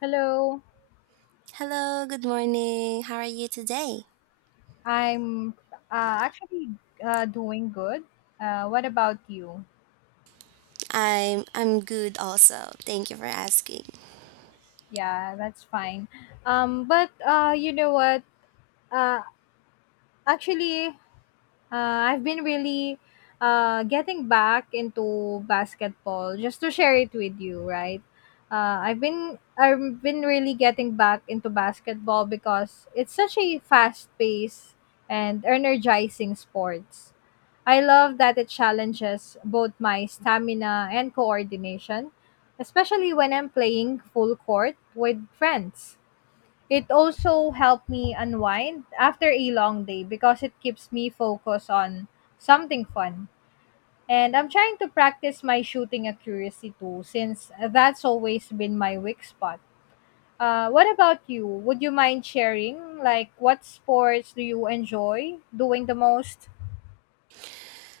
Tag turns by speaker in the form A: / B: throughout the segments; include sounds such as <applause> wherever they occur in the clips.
A: Hello,
B: Hello, good morning. How are you today?
A: I'm actually doing good. What about you?
B: I'm good also. Thank you for asking.
A: Yeah, that's fine. But you know what? Uh, actually, I've been really getting back into basketball just to share it with you, right? I've been really getting back into basketball because it's such a fast paced and energizing sports. I love that it challenges both my stamina and coordination, especially when I'm playing full court with friends. It also helped me unwind after a long day because it keeps me focused on something fun. And I'm trying to practice my shooting accuracy too, since that's always been my weak spot. What about you? Would you mind sharing? Like, what sports do you enjoy doing the most?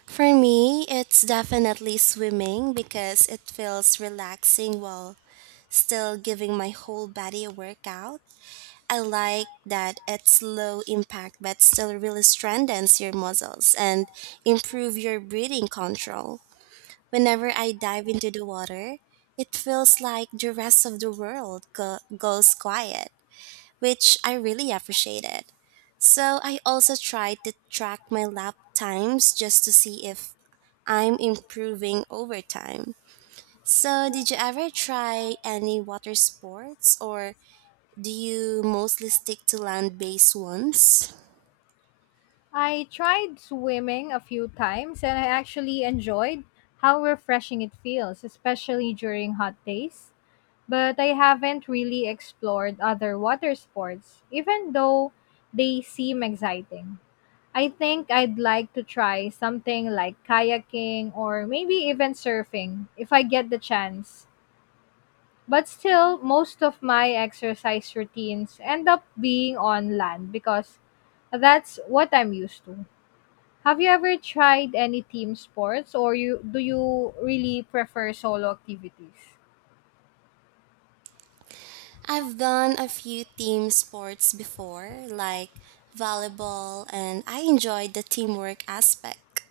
B: For me, it's definitely swimming because it feels relaxing while still giving my whole body a workout. I like that it's low impact but still really strengthens your muscles and improve your breathing control. Whenever I dive into the water, it feels like the rest of the world goes quiet, which I really appreciated. So I also tried to track my lap times just to see if I'm improving over time. So, did you ever try any water sports or do you mostly stick to land based ones?
A: I tried swimming a few times and I actually enjoyed how refreshing it feels, especially during hot days. But I haven't really explored other water sports, even though they seem exciting. I think I'd like to try something like kayaking or maybe even surfing if I get the chance. But still, most of my exercise routines end up being on land because that's what I'm used to. Have you ever tried any team sports, or you do you really prefer solo activities?
B: I've done a few team sports before, like volleyball, and I enjoyed the teamwork aspect,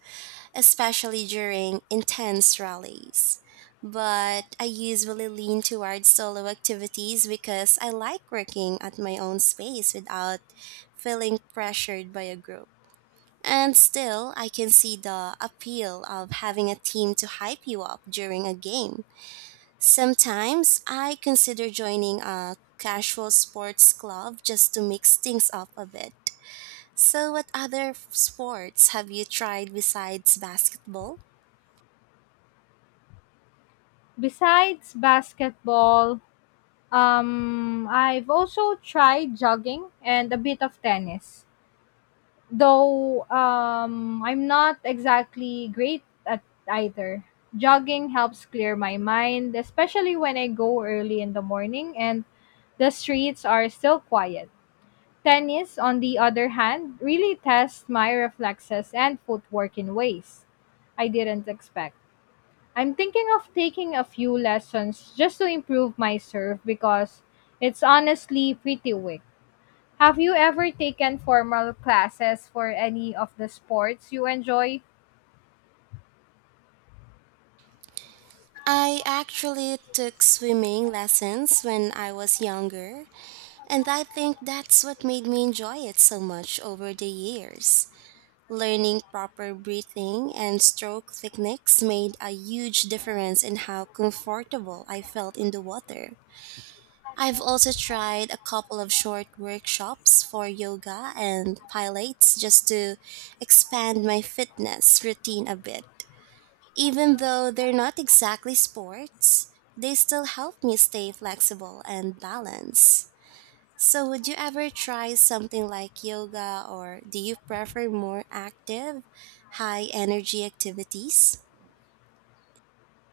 B: especially during intense rallies. But I usually lean towards solo activities because I like working at my own space without feeling pressured by a group. And still, I can see the appeal of having a team to hype you up during a game. Sometimes I consider joining a casual sports club just to mix things up a bit. So, what other sports have you tried besides basketball?
A: Besides basketball, I've also tried jogging and a bit of tennis, though I'm not exactly great at either. Jogging helps clear my mind, especially when I go early in the morning and the streets are still quiet. Tennis, on the other hand, really tests my reflexes and footwork in ways I didn't expect. I'm thinking of taking a few lessons just to improve my serve because it's honestly pretty weak. Have you ever taken formal classes for any of the sports you enjoy?
B: I actually took swimming lessons when I was younger, and I think that's what made me enjoy it so much over the years. Learning proper breathing and stroke techniques made a huge difference in how comfortable I felt in the water. I've also tried a couple of short workshops for yoga and pilates just to expand my fitness routine a bit. Even though they're not exactly sports, they still help me stay flexible and balanced. So, would you ever try something like yoga, or do you prefer more active, high energy activities?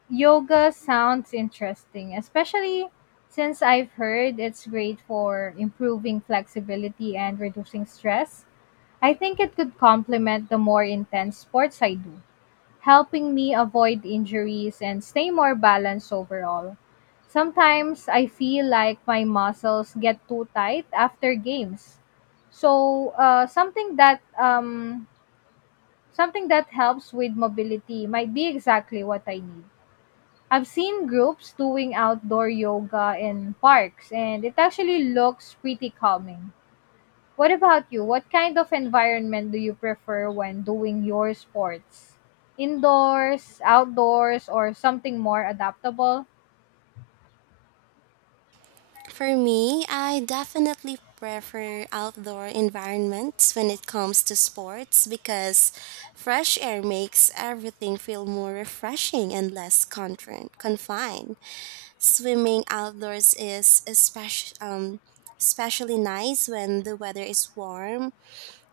A: Yoga sounds interesting, especially since I've heard it's great for improving flexibility and reducing stress. I think it could complement the more intense sports I do, helping me avoid injuries and stay more balanced overall. Sometimes I feel like my muscles get too tight after games. So, something that helps with mobility might be exactly what I need. I've seen groups doing outdoor yoga in parks, and it actually looks pretty calming. What about you? What kind of environment do you prefer when doing your sports? Indoors, outdoors, or something more adaptable?
B: For me, I definitely prefer outdoor environments when it comes to sports because fresh air makes everything feel more refreshing and less confined. Swimming outdoors is especially nice when the weather is warm,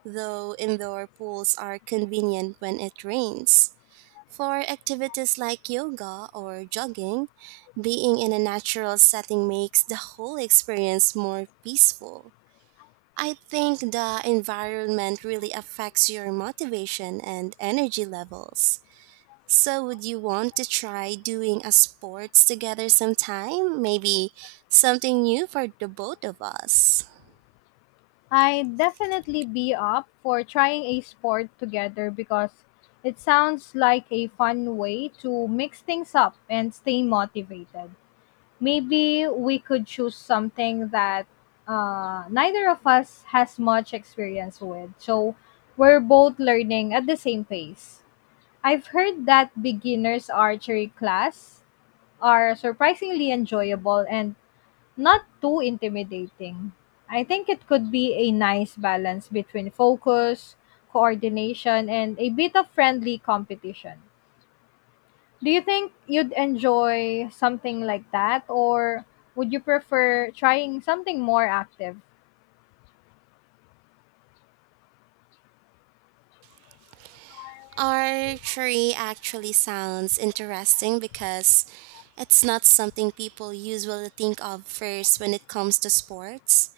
B: though indoor pools are convenient when it rains. For activities like yoga or jogging, being in a natural setting makes the whole experience more peaceful. I think the environment really affects your motivation and energy levels. So, would you want to try doing a sports together sometime? Maybe something new for the both of us?
A: I'd definitely be up for trying a sport together because it sounds like a fun way to mix things up and stay motivated. Maybe we could choose something that neither of us has much experience with, so we're both learning at the same pace. I've heard that beginners archery class are surprisingly enjoyable and not too intimidating. I think it could be a nice balance between focus, coordination, and a bit of friendly competition. Do you think you'd enjoy something like that, or would you prefer trying something more active?
B: Archery actually sounds interesting because it's not something people usually think of first when it comes to sports.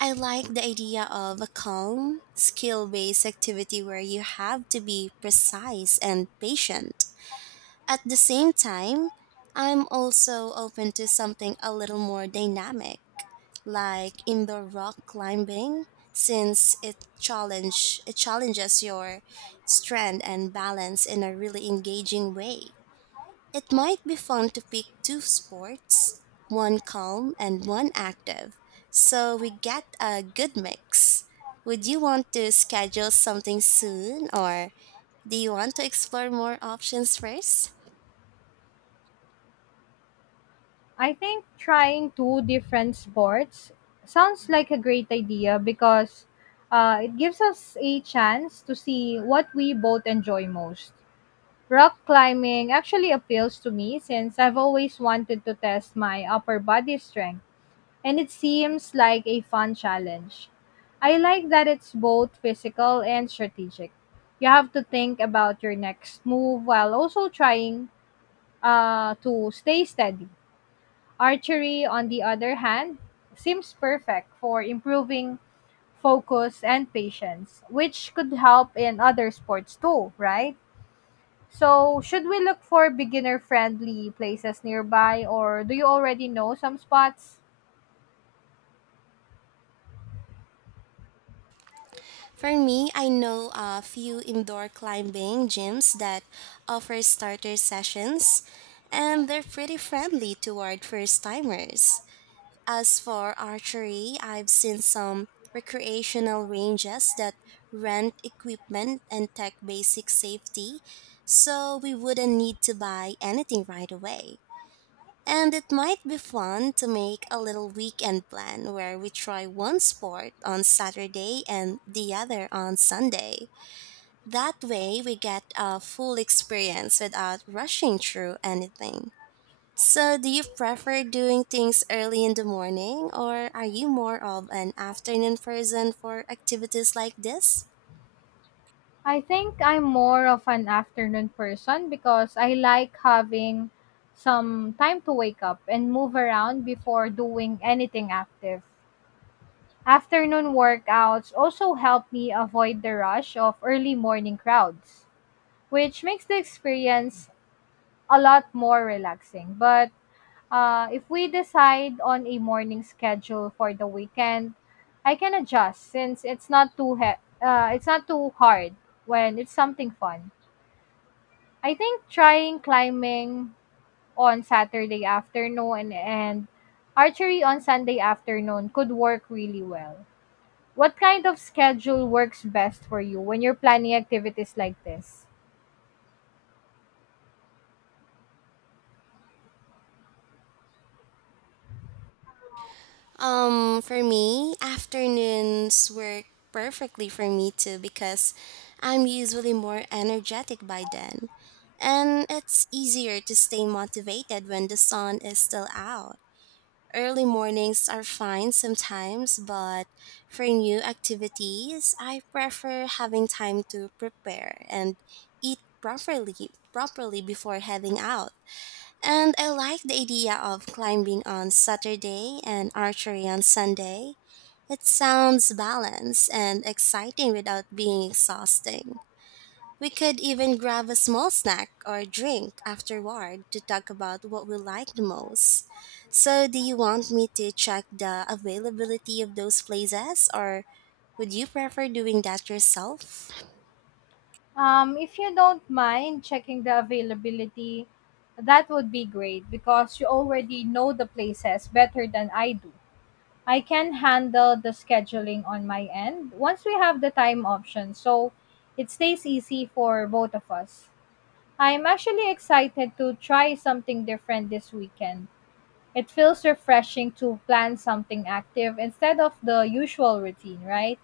B: I like the idea of a calm, skill based activity where you have to be precise and patient. At the same time, I'm also open to something a little more dynamic, like indoor rock climbing, since it challenges your strength and balance in a really engaging way. It might be fun to pick two sports, one calm and one active, so we get a good mix. Would you want to schedule something soon or do you want to explore more options first?
A: I think trying two different sports sounds like a great idea because it gives us a chance to see what we both enjoy most. Rock climbing actually appeals to me since I've always wanted to test my upper body strength, and it seems like a fun challenge. I like that it's both physical and strategic. You have to think about your next move while also trying to stay steady. Archery, on the other hand, seems perfect for improving focus and patience, which could help in other sports too, right? So, should we look for beginner friendly places nearby, or do you already know some spots?
B: For me, I know a few indoor climbing gyms that offer starter sessions, and they're pretty friendly toward first timers. As for archery, I've seen some recreational ranges that rent equipment and tech basic safety, so we wouldn't need to buy anything right away. And it might be fun to make a little weekend plan where we try one sport on Saturday and the other on Sunday. That way, we get a full experience without rushing through anything. So, do you prefer doing things early in the morning, or are you more of an afternoon person for activities like this?
A: I think I'm more of an afternoon person because I like having some time to wake up and move around before doing anything active. Afternoon workouts also help me avoid the rush of early morning crowds, which makes the experience a lot more relaxing. But if we decide on a morning schedule for the weekend, I can adjust since it's not too hard when it's something fun. I think trying climbing on Saturday afternoon and archery on Sunday afternoon could work really well. What kind of schedule works best for you when you're planning activities like this?
B: For me, afternoons work perfectly for me too because I'm usually more energetic by then. And it's easier to stay motivated when the sun is still out. Early mornings are fine sometimes, but for new activities, I prefer having time to prepare and eat properly before heading out. And I like the idea of climbing on Saturday and archery on Sunday. It sounds balanced and exciting without being exhausting. We could even grab a small snack or drink afterward to talk about what we like the most. So, do you want me to check the availability of those places or would you prefer doing that yourself?
A: If you don't mind checking the availability, that would be great because you already know the places better than I do. I can handle the scheduling on my end once we have the time option, so it stays easy for both of us. I'm actually excited to try something different this weekend. It feels refreshing to plan something active instead of the usual routine, right?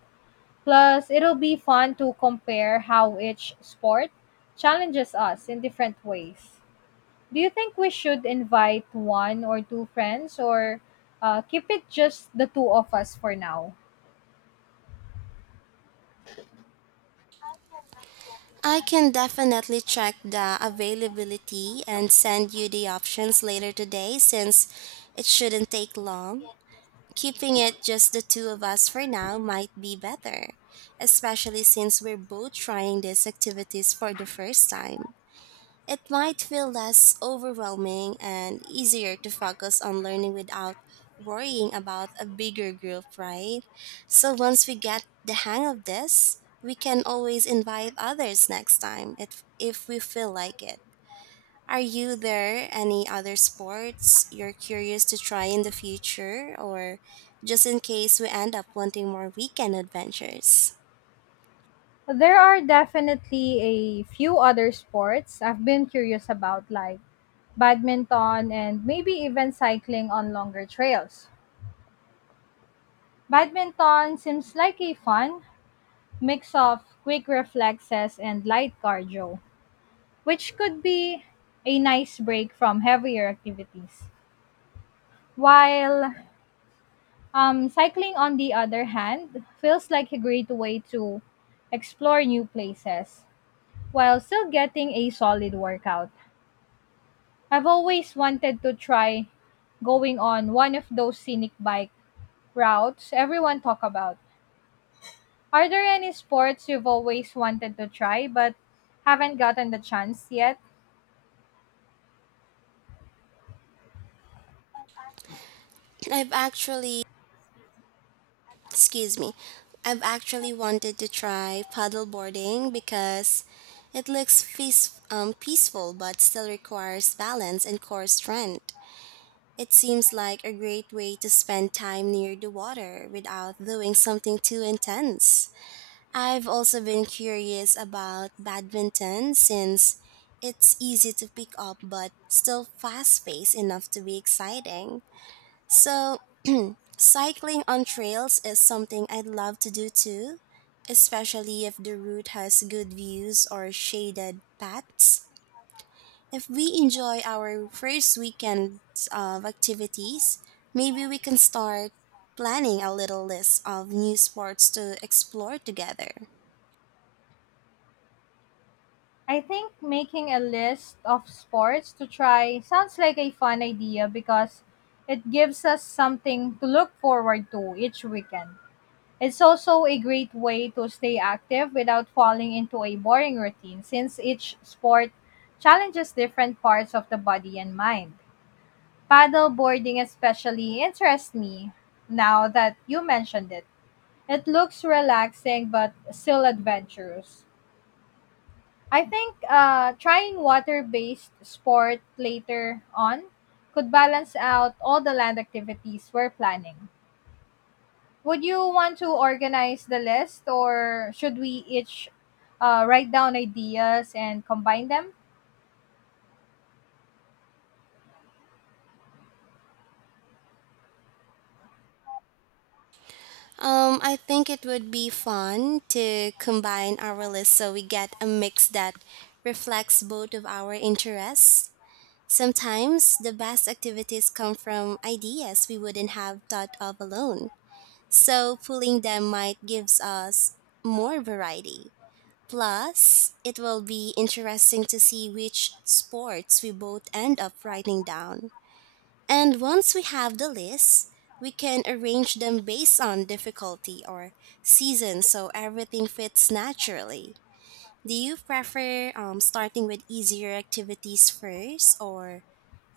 A: Plus, it'll be fun to compare how each sport challenges us in different ways. Do you think we should invite one or two friends, or keep it just the two of us for now?
B: I can definitely check the availability and send you the options later today since it shouldn't take long. Keeping it just the two of us for now might be better, especially since we're both trying these activities for the first time. It might feel less overwhelming and easier to focus on learning without worrying about a bigger group, right? So once we get the hang of this, we can always invite others next time if we feel like it. Are you there any other sports you're curious to try in the future or just in case we end up wanting more weekend adventures?
A: There are definitely a few other sports I've been curious about, like badminton and maybe even cycling on longer trails. Badminton seems like a fun mix of quick reflexes and light cardio, which could be a nice break from heavier activities. While cycling, on the other hand, feels like a great way to explore new places while still getting a solid workout. I've always wanted to try going on one of those scenic bike routes everyone talk about. Are there any sports you've always wanted to try but haven't gotten the chance yet?
B: I've actually Excuse me. I've actually wanted to try paddleboarding because it looks peaceful but still requires balance and core strength. It seems like a great way to spend time near the water without doing something too intense. I've also been curious about badminton since it's easy to pick up but still fast paced enough to be exciting. So, cycling on trails is something I'd love to do too, especially if the route has good views or shaded paths. If we enjoy our first weekend of activities, maybe we can start planning a little list of new sports to explore together.
A: I think making a list of sports to try sounds like a fun idea because it gives us something to look forward to each weekend. It's also a great way to stay active without falling into a boring routine, since each sport challenges different parts of the body and mind. Paddle boarding especially interests me now that you mentioned it. It looks relaxing but still adventurous. I think trying water based sport later on could balance out all the land activities we're planning. Would you want to organize the list, or should we each write down ideas and combine them?
B: I think it would be fun to combine our list so we get a mix that reflects both of our interests. Sometimes the best activities come from ideas we wouldn't have thought of alone, so pulling them might gives us more variety. Plus, it will be interesting to see which sports we both end up writing down. And once we have the list, we can arrange them based on difficulty or season so everything fits naturally. Do you prefer starting with easier activities first or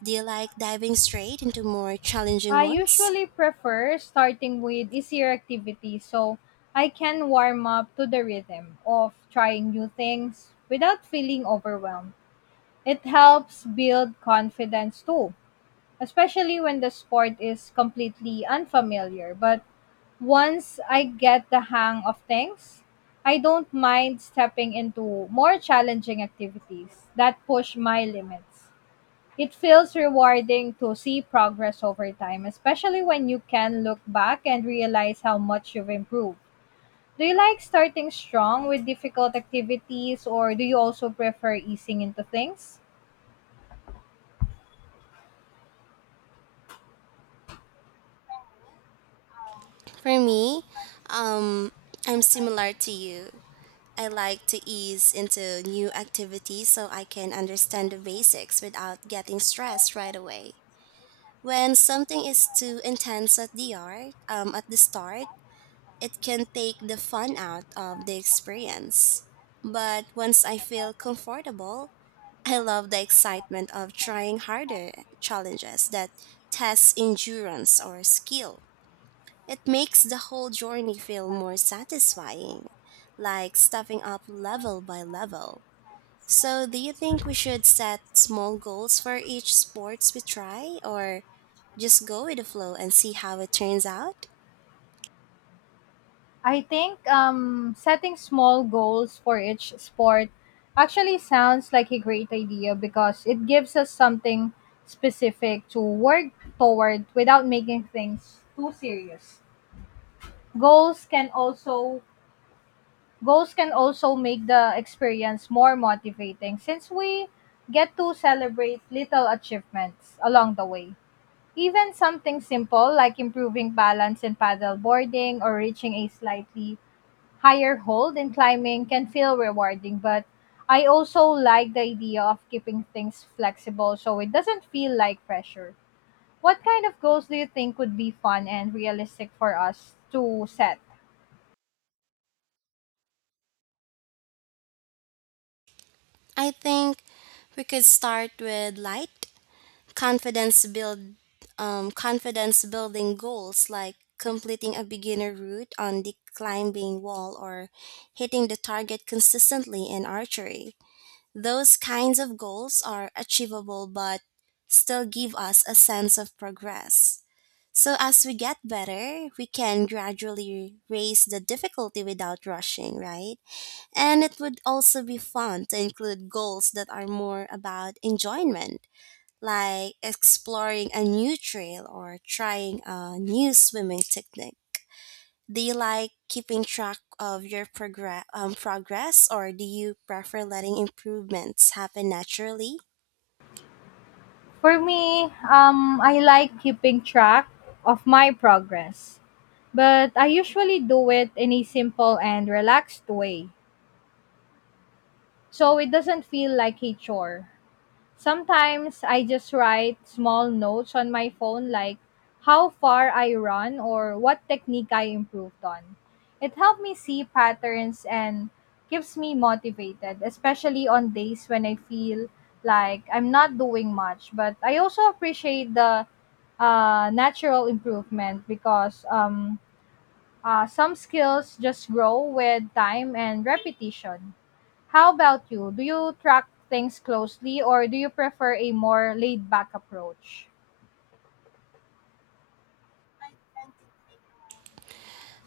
B: do you like diving straight into more challenging
A: I
B: ones?
A: usually prefer starting with easier activities so I can warm up to the rhythm of trying new things without feeling overwhelmed. It helps build confidence too, especially when the sport is completely unfamiliar. But once I get the hang of things, I don't mind stepping into more challenging activities that push my limits. It feels rewarding to see progress over time, especially when you can look back and realize how much you've improved. Do you like starting strong with difficult activities, or do you also prefer easing into things?
B: For me, um, I'm similar to you. I like to ease into new activities so I can understand the basics without getting stressed right away. When something is too intense at the start, it can take the fun out of the experience. But once I feel comfortable, I love the excitement of trying harder challenges that test endurance or skill. It makes the whole journey feel more satisfying, like stepping up level by level. So, do you think we should set small goals for each sports we try, or just go with the flow and see how it turns out?
A: I think setting small goals for each sport actually sounds like a great idea because it gives us something specific to work toward without making things too serious. Goals can also goals can also make the experience more motivating, since we get to celebrate little achievements along the way. Even something simple like improving balance in paddle boarding or reaching a slightly higher hold in climbing can feel rewarding, but I also like the idea of keeping things flexible so it doesn't feel like pressure. What kind of goals do you think would be fun and realistic for us to set?
B: I think we could start with light confidence build confidence building goals like completing a beginner route on the climbing wall or hitting the target consistently in archery. Those kinds of goals are achievable but still give us a sense of progress. So as we get better, we can gradually raise the difficulty without rushing, right? And it would also be fun to include goals that are more about enjoyment, like exploring a new trail or trying a new swimming technique. Do you like keeping track of your progress or do you prefer letting improvements happen naturally?
A: For me, I like keeping track of my progress, but I usually do it in a simple and relaxed way so it doesn't feel like a chore. Sometimes I just write small notes on my phone, like how far I run or what technique I improved on. It helped me see patterns and keeps me motivated, especially on days when I feel like I'm not doing much. But I also appreciate the natural improvement because some skills just grow with time and repetition. How about you? Do you track things closely, or do you prefer a more laid back approach?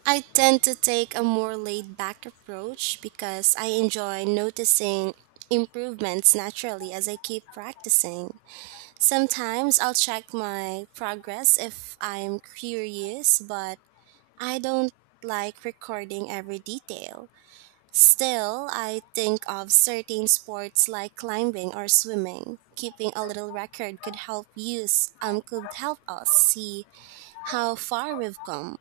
B: I tend to take a more laid back approach because I enjoy noticing improvements naturally as I keep practicing. Sometimes I'll check my progress if I'm curious, but I don't like recording every detail. Still, I think of certain sports like climbing or swimming. Keeping a little record could help use could help us see how far we've come.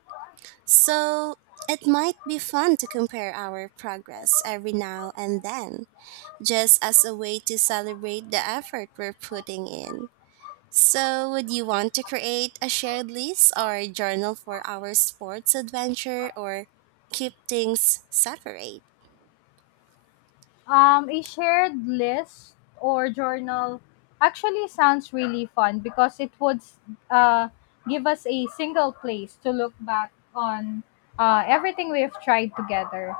B: So it might be fun to compare our progress every now and then, just as a way to celebrate the effort we're putting in. So, would you want to create a shared list or a journal for our sports adventure or keep things separate?
A: A shared list or journal actually sounds really fun because it would uh, give us a single place to look back on everything we've tried together.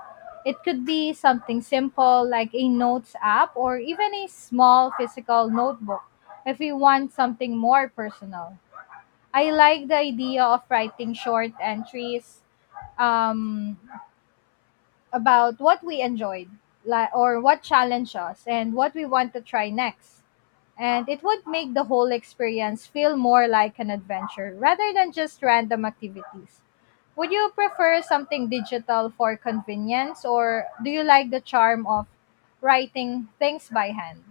A: It could be something simple like a notes app, or even a small physical notebook if we want something more personal. I like the idea of writing short entries um, about what we enjoyed or what challenged us and what we want to try next. And it would make the whole experience feel more like an adventure rather than just random activities. Would you prefer something digital for convenience, or do you like the charm of writing things by hand?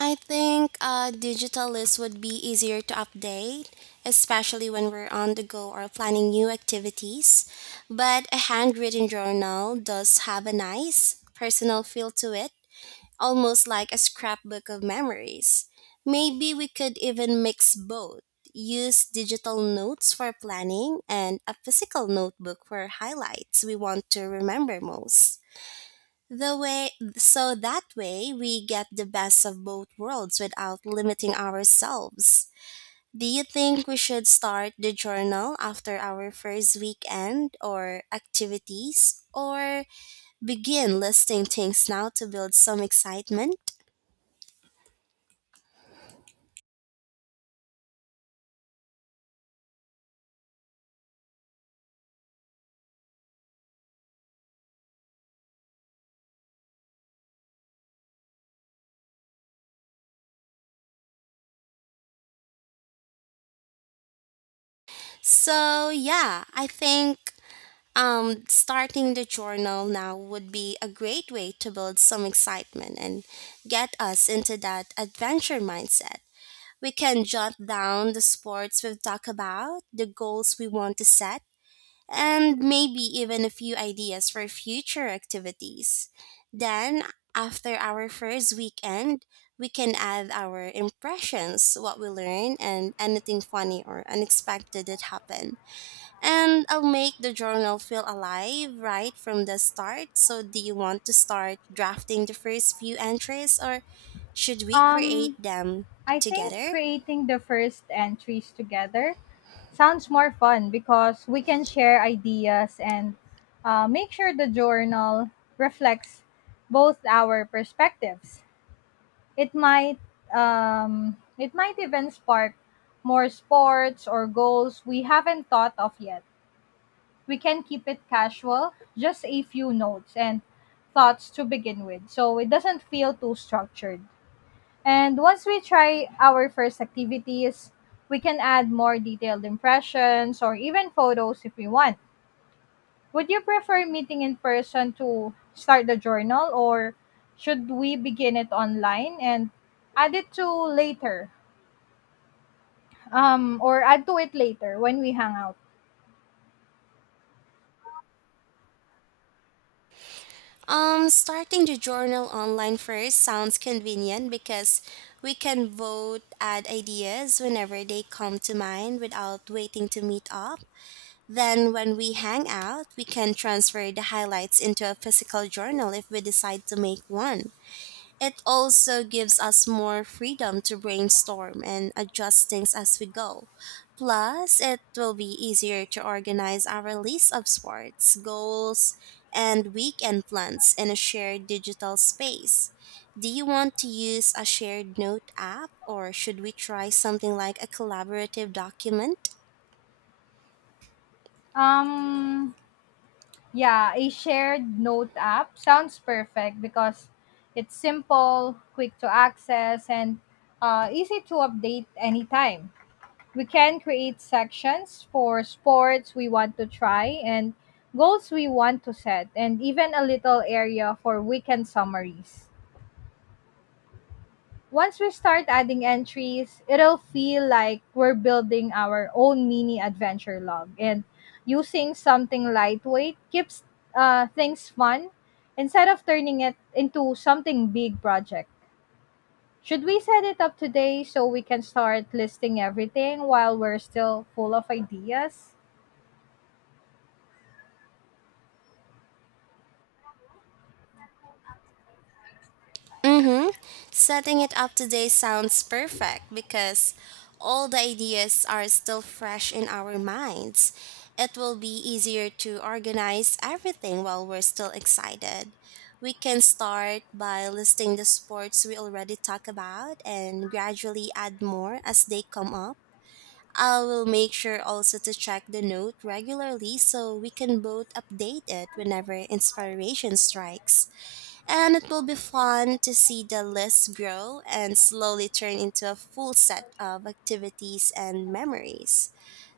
B: I think a digital list would be easier to update, especially when we're on the go or planning new activities. But a handwritten journal does have a nice personal feel to it almost like a scrapbook of memories. Maybe we could even mix both. Use digital notes for planning and a physical notebook for highlights we want to remember most. The way So that way we get the best of both worlds without limiting ourselves. Do you think we should start the journal after our first weekend or activities or begin listing things now to build some excitement? So, yeah, I think starting the journal now would be a great way to build some excitement and get us into that adventure mindset. We can jot down the sports we've talked about, the goals we want to set, and maybe even a few ideas for future activities. Then, after our first weekend, we can add our impressions, what we learned, and anything funny or unexpected that happened, and I'll make the journal feel alive right from the start. So, do you want to start drafting the first few entries or should we create
A: Um,
B: them
A: I think
B: together?
A: creating the first entries together sounds more fun because we can share ideas and make sure the journal reflects both our perspectives. It might it might even spark more sports or goals we haven't thought of yet. We can keep it casual, just a few notes and thoughts to begin with, so it doesn't feel too structured. And once we try our first activities, we can add more detailed impressions or even photos if we want. Would you prefer meeting in person to start the journal, or should we begin it online and add it to later? Or add to it later when we hang out?
B: Starting the journal online first sounds convenient because we can vote, add ideas whenever they come to mind without waiting to meet up. Then, when we hang out, we can transfer the highlights into a physical journal if we decide to make one. It also gives us more freedom to brainstorm and adjust things as we go. Plus, it will be easier to organize our list of sports, goals, and weekend plans in a shared digital space. Do you want to use a shared note app or should we try something like a collaborative document?
A: Um, yeah, a shared note app sounds perfect because it's simple, quick to access, and easy to update anytime. We can create sections for sports we want to try and goals we want to set, and even a little area for weekend summaries. Once we start adding entries, it'll feel like we're building our own mini adventure log. And using something lightweight keeps things fun instead of turning it into something big project. Should we set it up today so we can start listing everything while we're still full of ideas?
B: Mm-hmm. Setting it up today sounds perfect because all the ideas are still fresh in our minds. It will be easier to organize everything while we're still excited. We can start by listing the sports we already talked about and gradually add more as they come up. I will make sure also to check the note regularly so we can both update it whenever inspiration strikes, and it will be fun to see the list grow and slowly turn into a full set of activities and memories.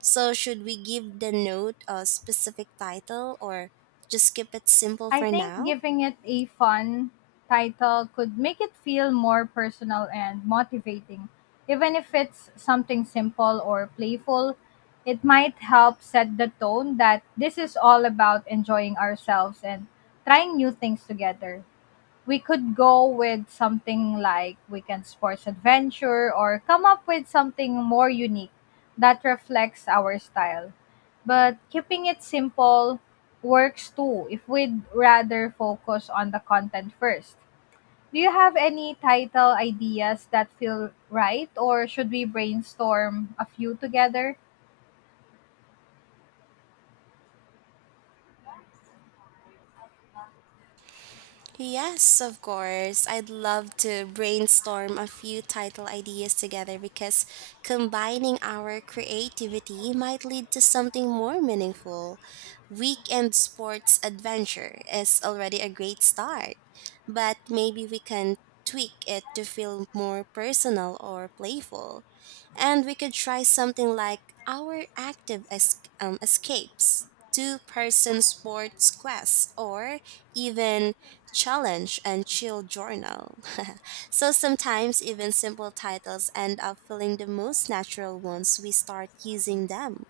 B: So, should we give the note a specific title or just keep it simple
A: I
B: for
A: think
B: now?
A: giving it a fun title could make it feel more personal and motivating. Even if it's something simple or playful, it might help set the tone that this is all about enjoying ourselves and trying new things together. We could go with something like Weekend Sports Adventure, or come up with something more unique that reflects our style. But keeping it simple works too if we'd rather focus on the content first. Do you have any title ideas that feel right, or should we brainstorm a few together?
B: Yes, of course. I'd love to brainstorm a few title ideas together because combining our creativity might lead to something more meaningful. Weekend Sports Adventure is already a great start, but maybe we can tweak it to feel more personal or playful. And we could try something like our escapes, two-person sports quests, or even challenge and chill journal. <laughs> So sometimes even simple titles end up feeling the most natural once we start using them.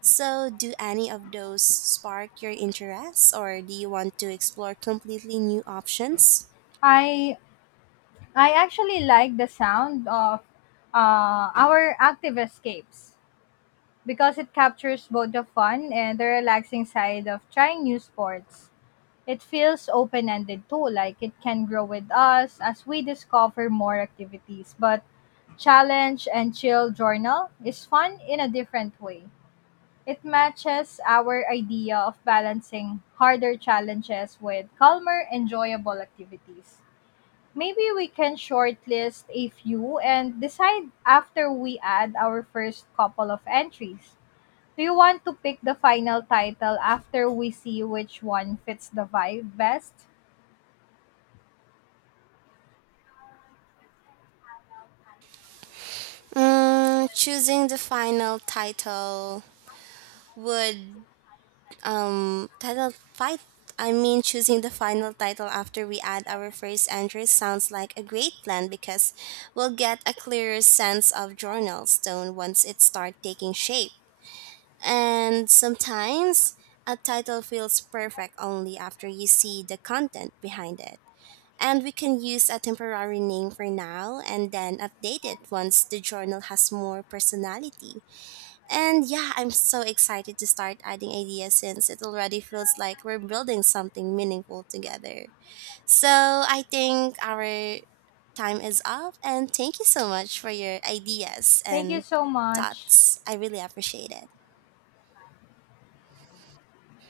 B: So do any of those spark your interests or do you want to explore completely new options?
A: I I actually like the sound of Our Active Escapes, because it captures both the fun and the relaxing side of trying new sports. It feels open ended too, like it can grow with us as we discover more activities. But Challenge and Chill Journal is fun in a different way. It matches our idea of balancing harder challenges with calmer, enjoyable activities. Maybe we can shortlist a few and decide after we add our first couple of entries. Do you want to pick the final title after we see which one fits the vibe best?
B: Mm, choosing the final title would title fight. I mean, choosing the final title after we add our first entry sounds like a great plan because we'll get a clearer sense of journal stone once it starts taking shape. And sometimes a title feels perfect only after you see the content behind it. And we can use a temporary name for now and then update it once the journal has more personality. And yeah, I'm so excited to start adding ideas since it already feels like we're building something meaningful together. So I think our time is up, and thank you so much for your ideas
A: Thank you
B: and
A: so much.
B: thoughts. I really appreciate it.